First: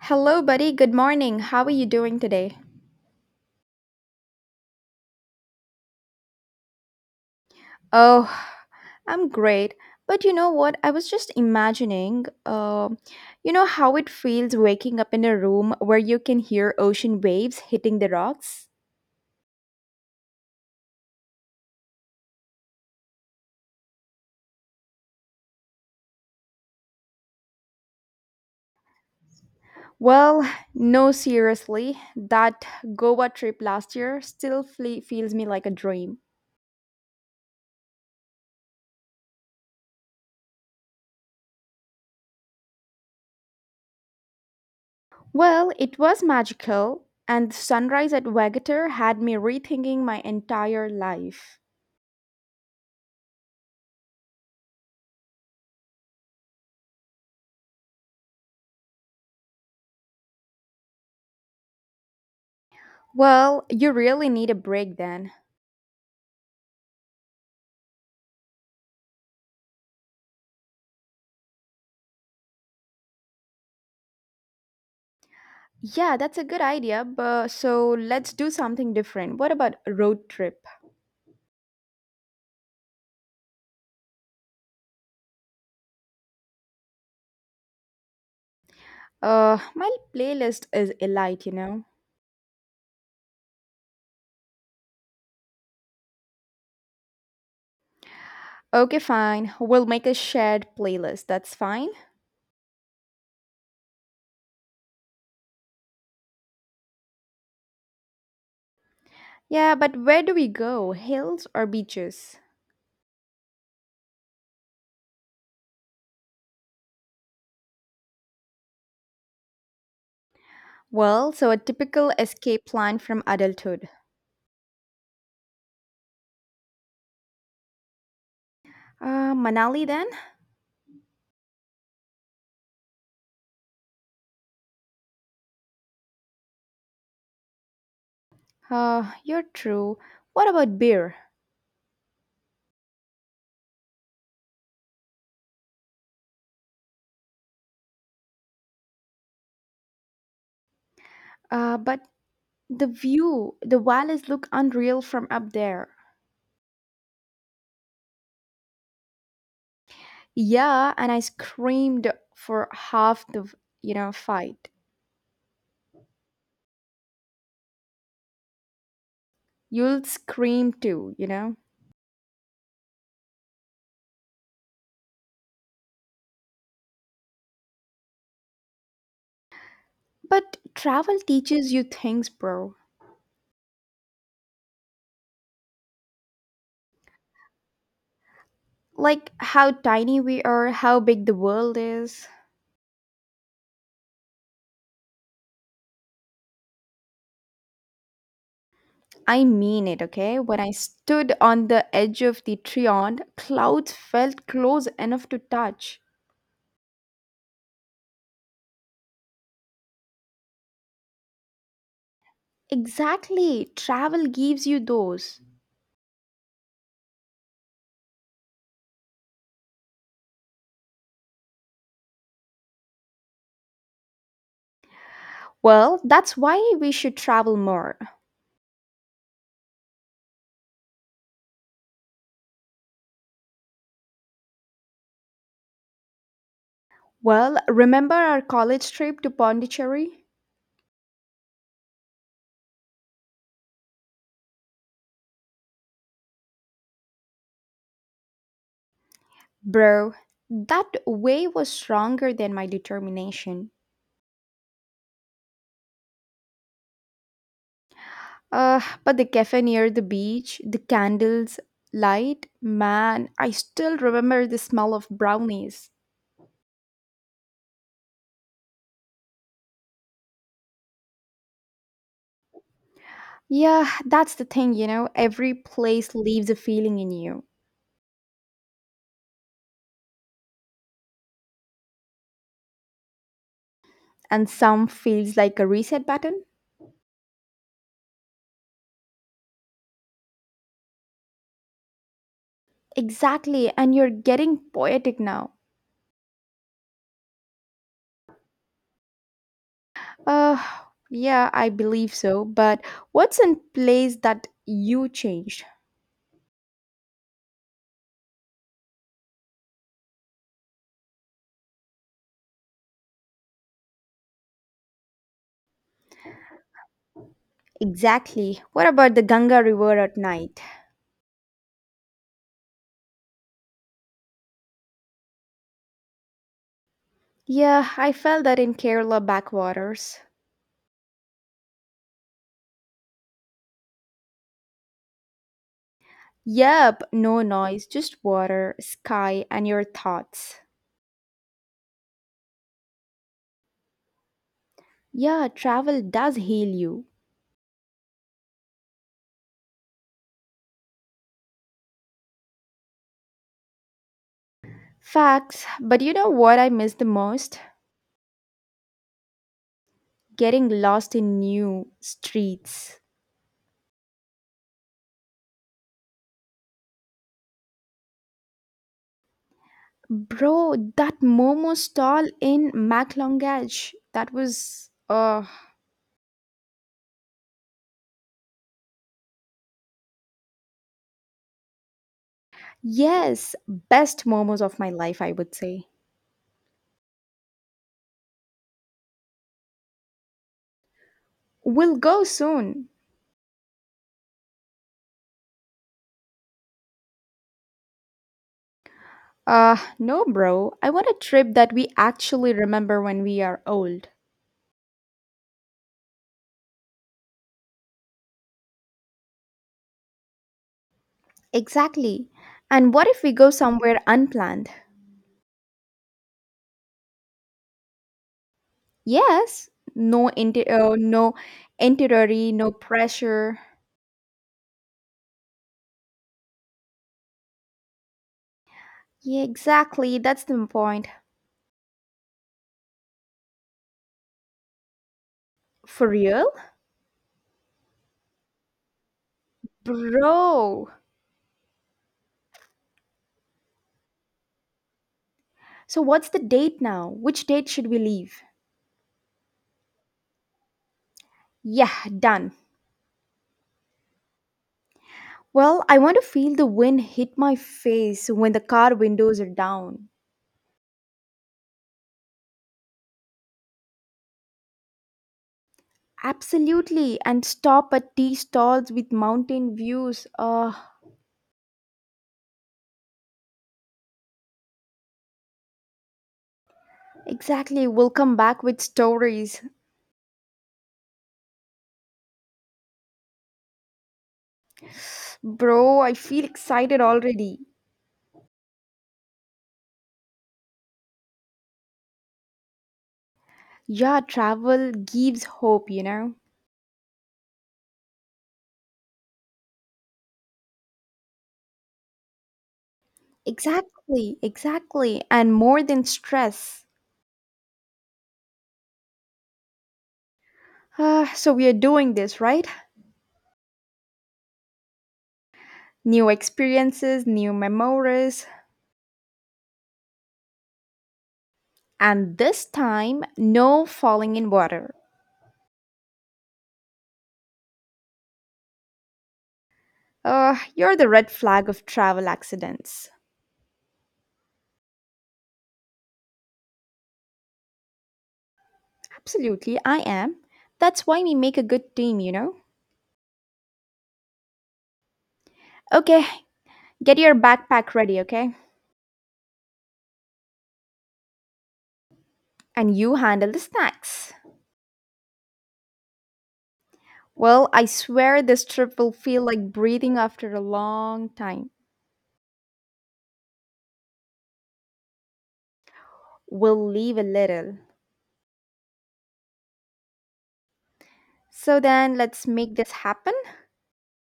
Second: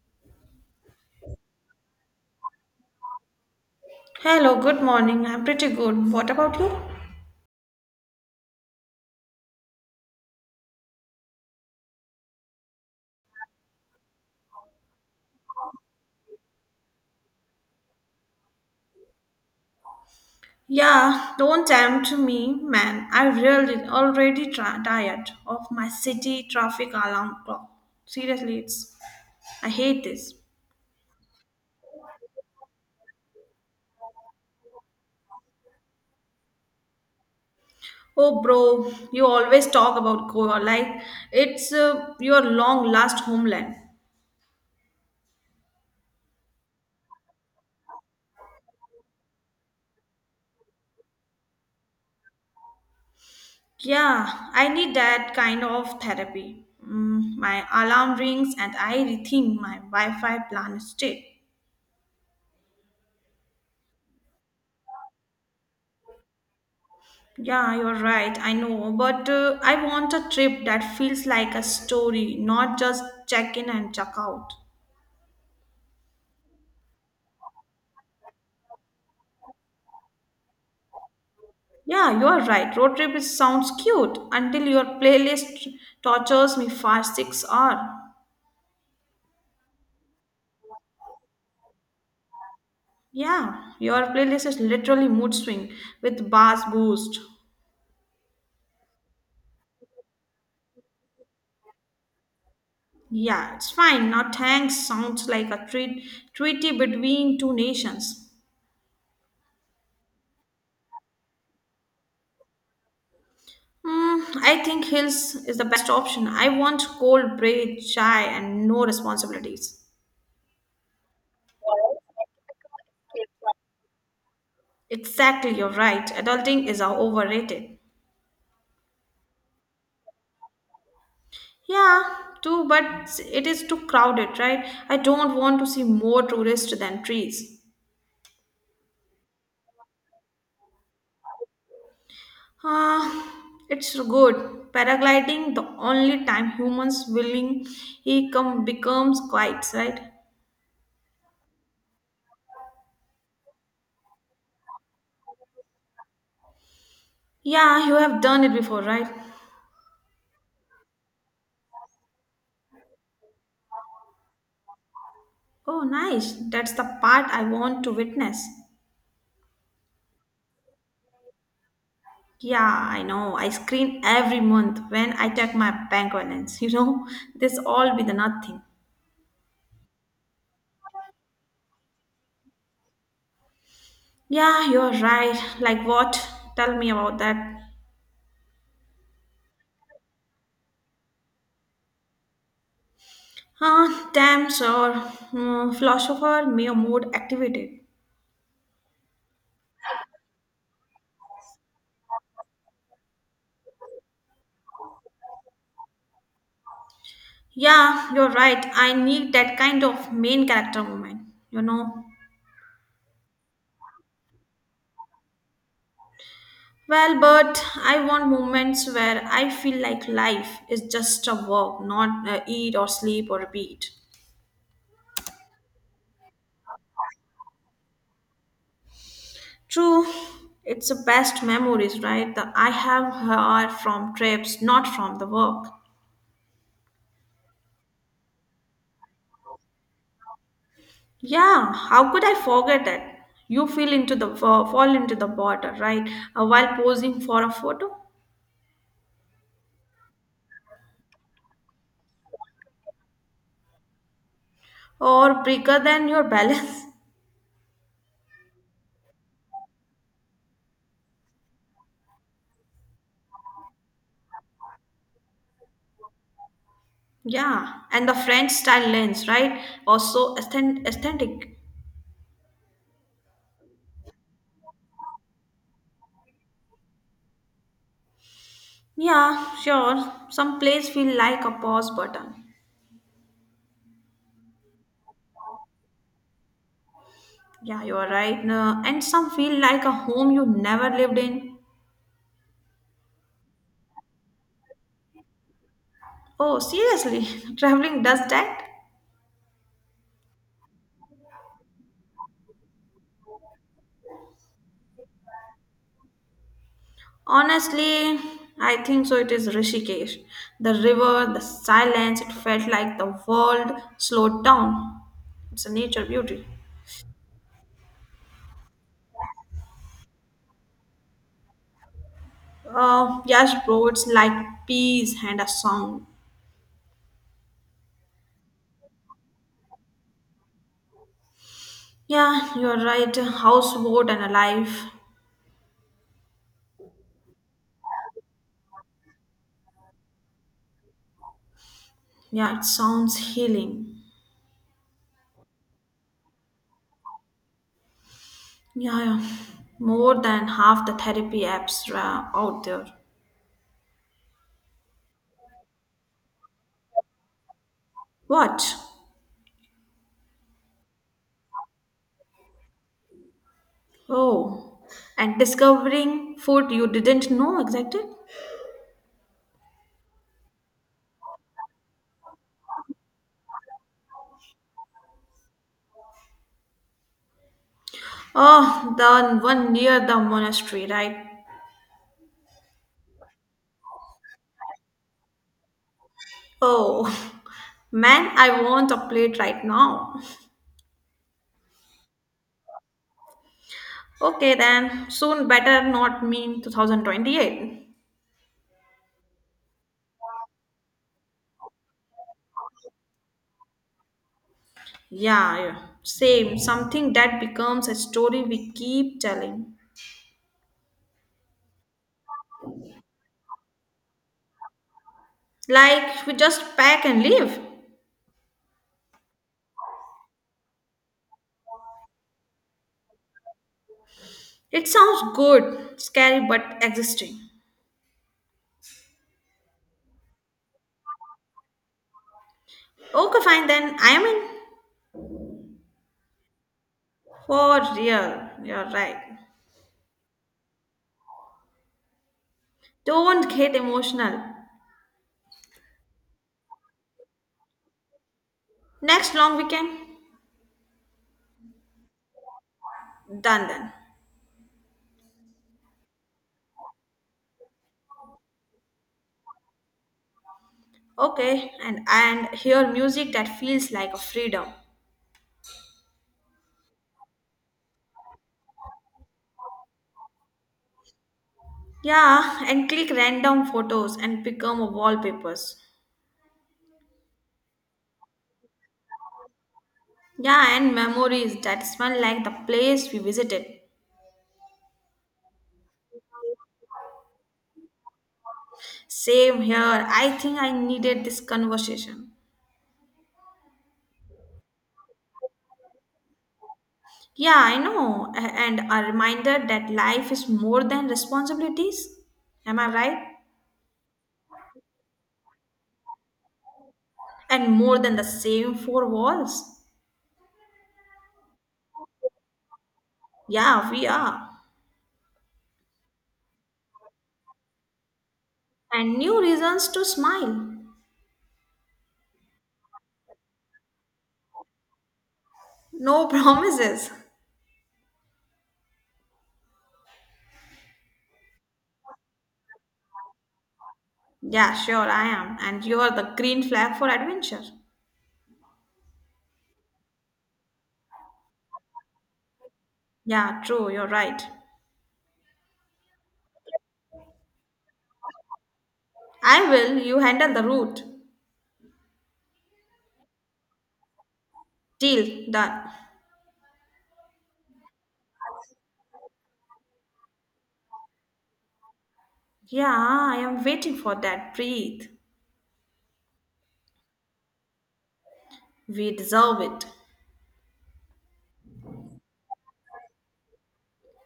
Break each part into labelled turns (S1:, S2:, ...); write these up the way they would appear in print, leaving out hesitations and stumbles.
S1: Hello, buddy. Good morning. How are you doing today?
S2: Hello, good morning. I'm pretty good. What about you?
S1: Oh, I'm great. But you know what? I was just imagining, how it feels waking up in a room where you can hear ocean waves hitting the rocks?
S2: Yeah, don't tempt me, man. I really already tired of my city traffic alarm clock. Seriously, it's. I hate this.
S1: Well, no, seriously. That Goa trip last year still feels me like a dream.
S2: Oh, bro, you always talk about Goa like it's your long last homeland.
S1: Well, it was magical, and the sunrise at Wagatur had me rethinking my entire life.
S2: Yeah, I need that kind of therapy. My alarm rings and I rethink my Wi Fi plan state.
S1: Well, you really need a break then.
S2: Yeah, you're right. I know. But I want a trip that feels like a story, not just check in and check out.
S1: Yeah, that's a good idea. But so let's do something different. What about a road trip?
S2: Yeah, you're right. Road trip is, sounds cute until your playlist tortures me for 6 hours.
S1: My playlist is elite, you know.
S2: Yeah, your playlist is literally mood swing with bass boost.
S1: Okay, fine. We'll make a shared playlist. That's fine.
S2: Yeah, it's fine. Now thanks sounds like a treat, treaty between two nations.
S1: Yeah, but where do we go? Hills or beaches?
S2: Hmm, I think hills is the best option. I want cold bread, chai, and no responsibilities.
S1: Well, so a typical escape plan from adulthood.
S2: Exactly, you're right. Adulting is overrated.
S1: Manali then?
S2: Yeah, too, but it is too crowded, right? I don't want to see more tourists than trees.
S1: You're true. What about beer?
S2: Ah, it's good. Paragliding, the only time humans willing, he come becomes quiet, right?
S1: But the view, the valleys look unreal from up there.
S2: Yeah, you have done it before, right?
S1: Yeah, and I screamed for half the, fight.
S2: Oh, nice. That's the part I want to witness.
S1: You'll scream too, you know?
S2: Yeah, I know. I screen every month when I check my bank balance. This all be the nothing.
S1: But travel teaches you things, bro.
S2: Yeah, you're right. Like what? Tell me about that.
S1: Like how tiny we are, how big the world is.
S2: Huh? Damn, sir. Hmm, philosopher, may mood activated.
S1: I mean it, okay? When I stood on the edge of the Triond, clouds felt close enough to touch.
S2: Yeah, you're right. I need that kind of main character moment, you know.
S1: Exactly, travel gives you those.
S2: Well, but I want moments where I feel like life is just a walk, not eat or sleep or repeat.
S1: Well, that's why we should travel more.
S2: True, it's the best memories, right? That I have heard from trips, not from the work.
S1: Well, remember our college trip to Pondicherry?
S2: Yeah, how could I forget it? You fell into the fall into the water, right? While posing for a photo,
S1: Bro, that way was stronger than my determination.
S2: or bigger than your balance.
S1: But the cafe near the beach, the candles, light, man, I still remember the smell of brownies.
S2: Yeah, and the French style lens, right? Also aesthetic.
S1: Yeah, that's the thing, every place leaves a feeling in you,
S2: Yeah, sure. Some place feel like a pause button.
S1: and some feels like a reset button.
S2: Yeah, you are right. No, and some feel like a home you never lived in.
S1: Exactly, and you're getting poetic now.
S2: Oh, seriously, traveling does that?
S1: Uh, yeah, I believe so, but what's in place that you changed?
S2: Honestly, I think so. It is Rishikesh. The river, the silence, it felt like the world slowed down. It's a nature beauty.
S1: Exactly. What about the Ganga River at night?
S2: Yes, bro, it's like peace and a song.
S1: Yeah, I felt that in Kerala backwaters.
S2: Yeah, you're right. Houseboat and alive.
S1: Yep, no noise, just water, sky, and your thoughts.
S2: Yeah, it sounds healing.
S1: Yeah, travel does heal you.
S2: Yeah, yeah. More than half the therapy apps are out there.
S1: Facts, but you know what I miss the most?
S2: What?
S1: Getting lost in new streets.
S2: Oh, and discovering food you didn't know existed.
S1: Bro, that momo stall in Maclongage, that was,
S2: Oh, the one near the monastery, right?
S1: yes, best momos of my life, I would say.
S2: Oh, man, I want a plate right now.
S1: We'll go soon.
S2: Okay, then, soon better not mean 2028.
S1: No, bro. I want a trip that we actually remember when we are old.
S2: Yeah, yeah, same, something that becomes a story we keep telling.
S1: Exactly. And what if we go somewhere unplanned?
S2: Like, we just pack and leave.
S1: Yes, no no itinerary, no pressure.
S2: It sounds good, scary, but existing.
S1: Yeah, exactly. That's the point.
S2: Okay, fine, then, I am in.
S1: For real?
S2: For real, you're right.
S1: Bro.
S2: Don't get emotional.
S1: So what's the date now? Which date should we leave?
S2: Next long weekend,
S1: Yeah, done.
S2: done then.
S1: Well, I want to feel the wind hit my face when the car windows are down.
S2: Okay, and hear music that feels like a freedom.
S1: Absolutely, and stop at tea stalls with mountain views.
S2: Yeah, and click random photos and become wallpapers.
S1: Exactly, we'll come back with stories.
S2: Yeah, and memories that smell like the place we visited.
S1: Bro, I feel excited already.
S2: Same here. I think I needed this conversation.
S1: Yeah, travel gives hope, you know?
S2: Yeah, I know. And a reminder that life is more than responsibilities. Am I right?
S1: Exactly, exactly, and more than stress.
S2: And more than the same four walls.
S1: Ah, so, we are doing this, right?
S2: Yeah, we are.
S1: New experiences, new memories,
S2: And new reasons to smile.
S1: and this time, no falling in water.
S2: No promises.
S1: You're the red flag of travel accidents.
S2: Yeah, sure, I am. And you are the green flag for adventure.
S1: Absolutely, I am. That's why we make a good team, you know?
S2: Yeah, true, you're right.
S1: Okay, get your backpack ready, okay?
S2: I will, you handle the route.
S1: And you handle the snacks.
S2: Deal, done.
S1: Well, I swear this trip will feel like breathing after a long time.
S2: Yeah, I am waiting for that. Breathe.
S1: We'll leave a little.
S2: We deserve it.
S1: So then, let's make this happen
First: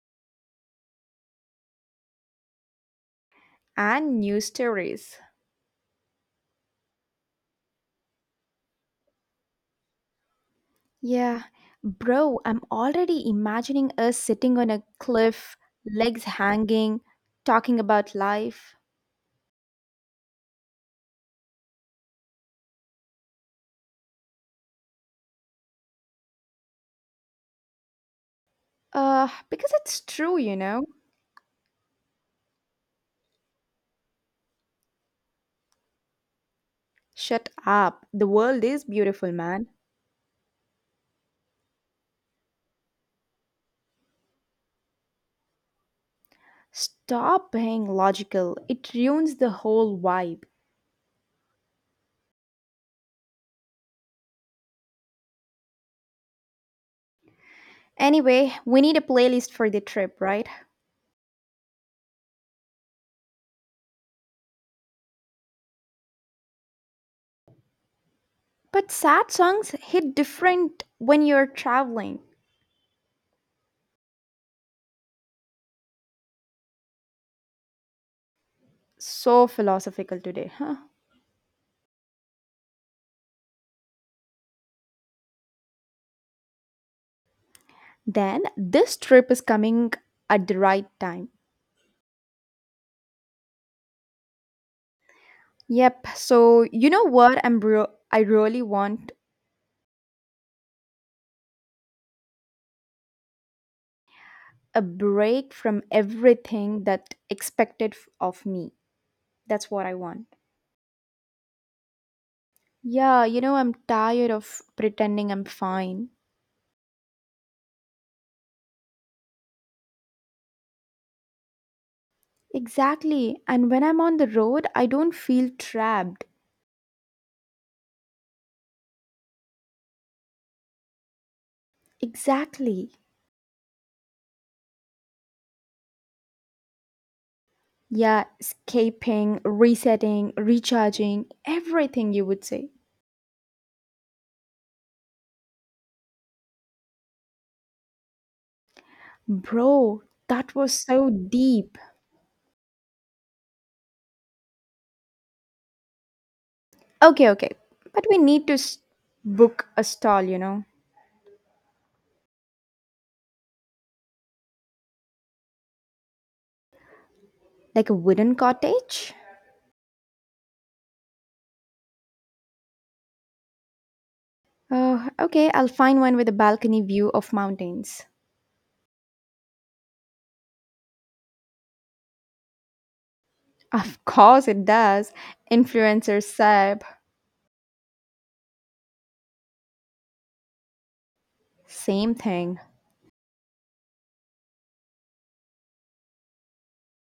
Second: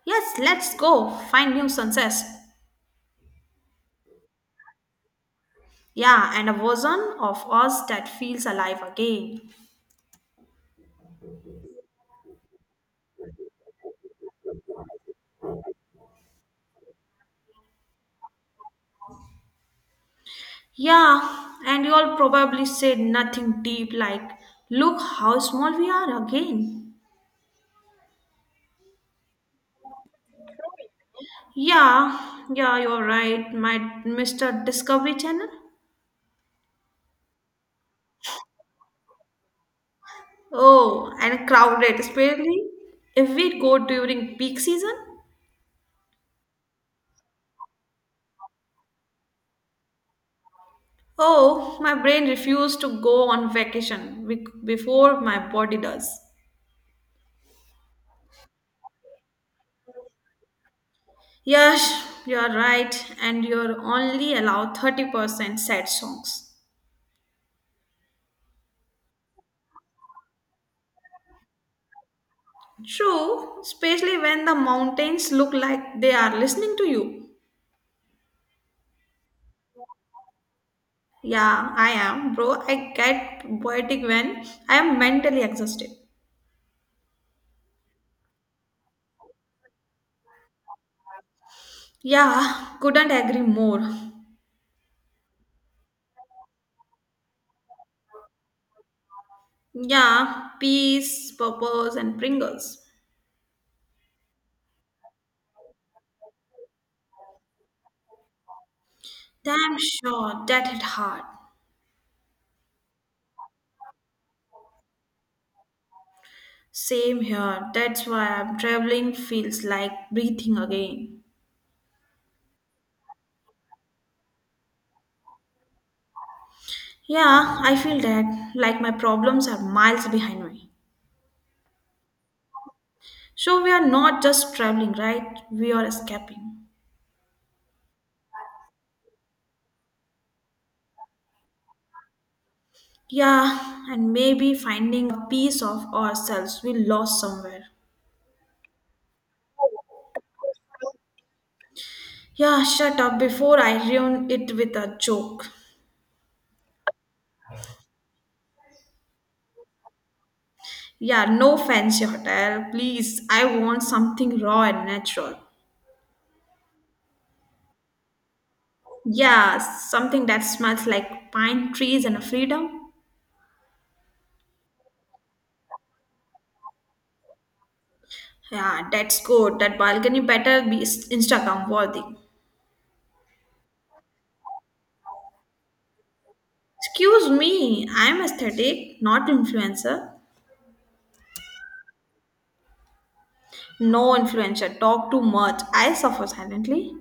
S2: Yes, let's go. Find new sunsets.
S1: and new stories.
S2: Yeah, and a version of us that feels alive again.
S1: Yeah, bro, I'm already imagining us sitting on a cliff, legs hanging, talking about life.
S2: Yeah, and you all probably said nothing deep like, look how small we are again.
S1: Because it's true, you know?
S2: Yeah, yeah, you're right, my Mr. Discovery Channel.
S1: Shut up. The world is beautiful, man.
S2: Oh, and crowded, especially if we go during peak season.
S1: Stop being logical. It ruins the whole vibe.
S2: Oh, my brain refuses to go on vacation before my body does.
S1: Anyway, we need a playlist for the trip, right?
S2: Yes, you're right, and you're only allowed 30% sad songs.
S1: But sad songs hit different when you're traveling.
S2: True, especially when the mountains look like they are listening to you.
S1: So philosophical today, huh?
S2: Yeah, I am, bro. I get poetic when I am mentally exhausted.
S1: Then this trip is coming at the right time.
S2: Yeah, couldn't agree more.
S1: Yep. So, you know what? I really want
S2: Yeah, peas, purples, and Pringles.
S1: a break from everything that of me. That's
S2: Damn
S1: what I want.
S2: sure that hit hard.
S1: Yeah, you know, I'm tired of pretending I'm fine.
S2: Same here. That's why I'm traveling feels like breathing again.
S1: Exactly. And when I'm on the road, I don't feel trapped.
S2: Yeah, I feel that like my problems are miles behind me.
S1: Exactly.
S2: So we are not just traveling, right? We are escaping.
S1: Yeah, escaping, resetting, recharging, everything you would say.
S2: Yeah, and maybe finding a piece of ourselves we lost somewhere.
S1: Bro, that was so deep.
S2: Yeah, shut up before I ruin it with a joke.
S1: Okay, okay. But we need to book a stall,
S2: Yeah, no fancy hotel, please. I want something raw and natural.
S1: like a wooden cottage.
S2: Yeah, something that smells like pine trees and freedom.
S1: Oh, okay, I'll find one with a balcony view of mountains.
S2: Yeah, that's good. That balcony better be Instagram worthy.
S1: Of course it does. Influencer Seb.
S2: Excuse me, I'm aesthetic, not influencer.
S1: Same thing.
S2: No influencer, talk too much. I suffer silently.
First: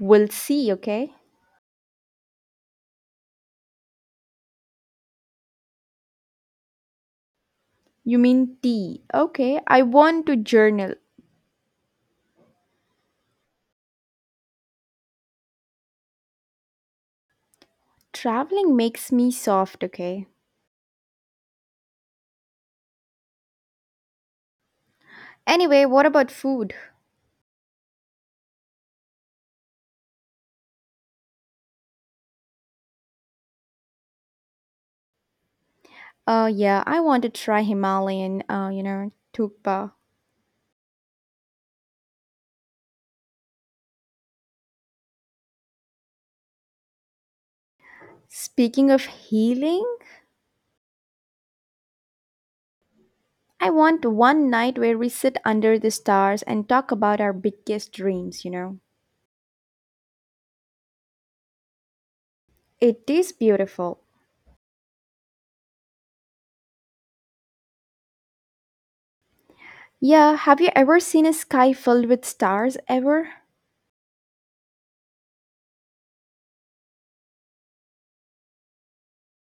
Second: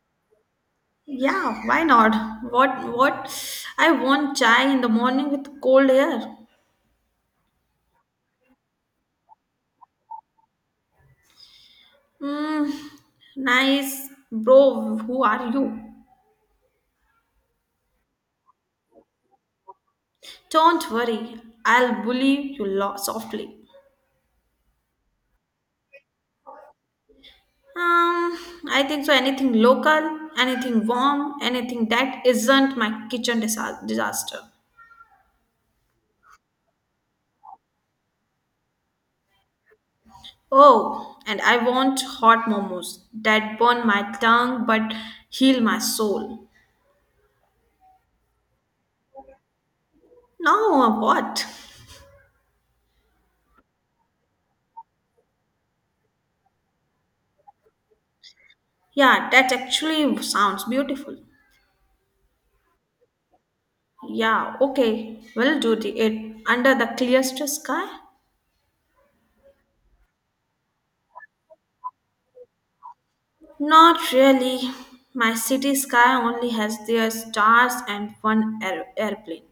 S1: We'll see, okay?
S2: Yeah, why not? What? I want chai in the morning with cold air.
S1: You mean tea. Okay, I want to journal.
S2: Hmm, nice. Bro, who are you?
S1: Traveling makes me soft, okay?
S2: Don't worry, I'll bully you softly.
S1: Anyway, what about food?
S2: Um, I think so. Anything local, anything warm, anything that isn't my kitchen disaster.
S1: Yeah, I want to try Himalayan, tukpa.
S2: Oh, and I want hot momos that burn my tongue but heal my soul.
S1: Speaking of healing,
S2: Now what?
S1: I want one night where we sit under the stars and talk about our biggest dreams, you know?
S2: Yeah, that actually sounds beautiful.
S1: It is beautiful.
S2: Yeah, okay, we'll do the, it under the clearest sky.
S1: Yeah, have you ever seen a sky filled with stars ever?
S2: Not really. My city sky only has their stars and one airplane.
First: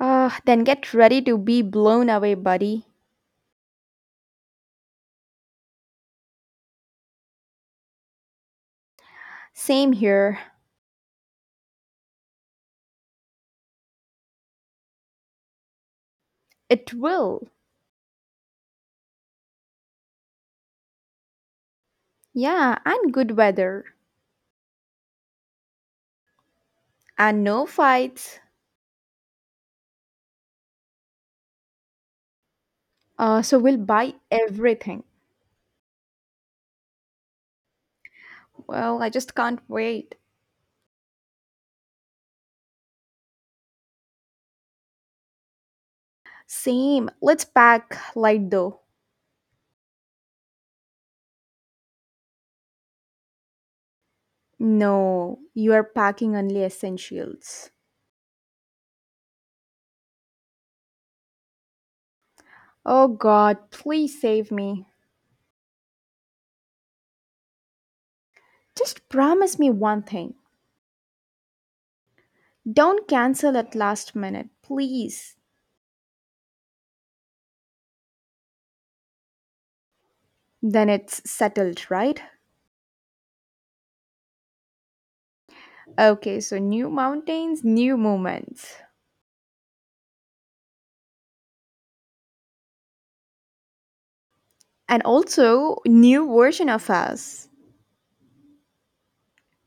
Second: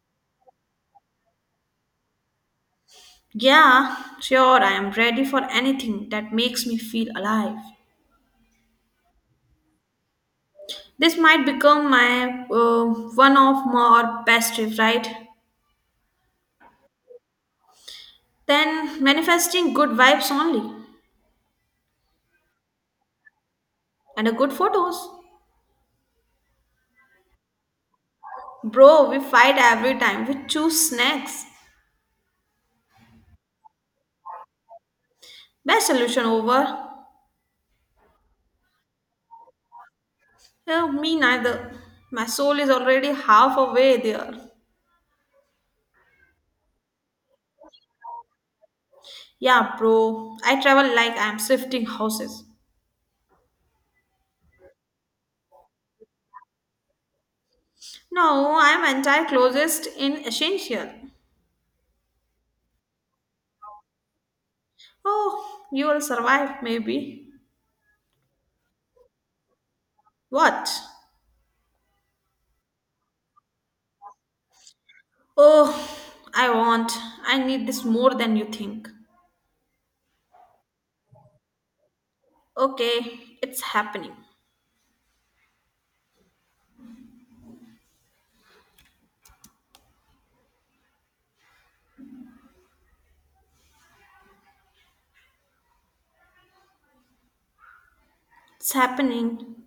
S1: Then get ready to be blown away, buddy.
S2: Yeah, sure, I am ready for anything that makes me feel alive.
S1: Same here.
S2: This might become my one of more best trip, right?
S1: It will.
S2: Then manifesting good vibes only
S1: Yeah, and good weather.
S2: and a good photos.
S1: And no fights.
S2: Bro, we fight every time. We choose snacks.
S1: So we'll buy everything.
S2: Best solution over.
S1: Well, I just can't wait.
S2: Oh, me neither. My soul is already half away there.
S1: Same. Let's pack light though.
S2: Yeah, bro. I travel like I'm shifting houses.
S1: No, you are packing only essentials.
S2: No, I'm anti-closest in essential.
S1: Oh god, please save me.
S2: Oh, you will survive, maybe.
S1: Just promise me one thing.
S2: What?
S1: Don't cancel at last minute, please.
S2: Oh, I want. I need this more than you think.
S1: Then it's settled, right?
S2: Okay, it's happening.
S1: Okay, so new mountains, new moments, and also new version of us.
S2: It's happening.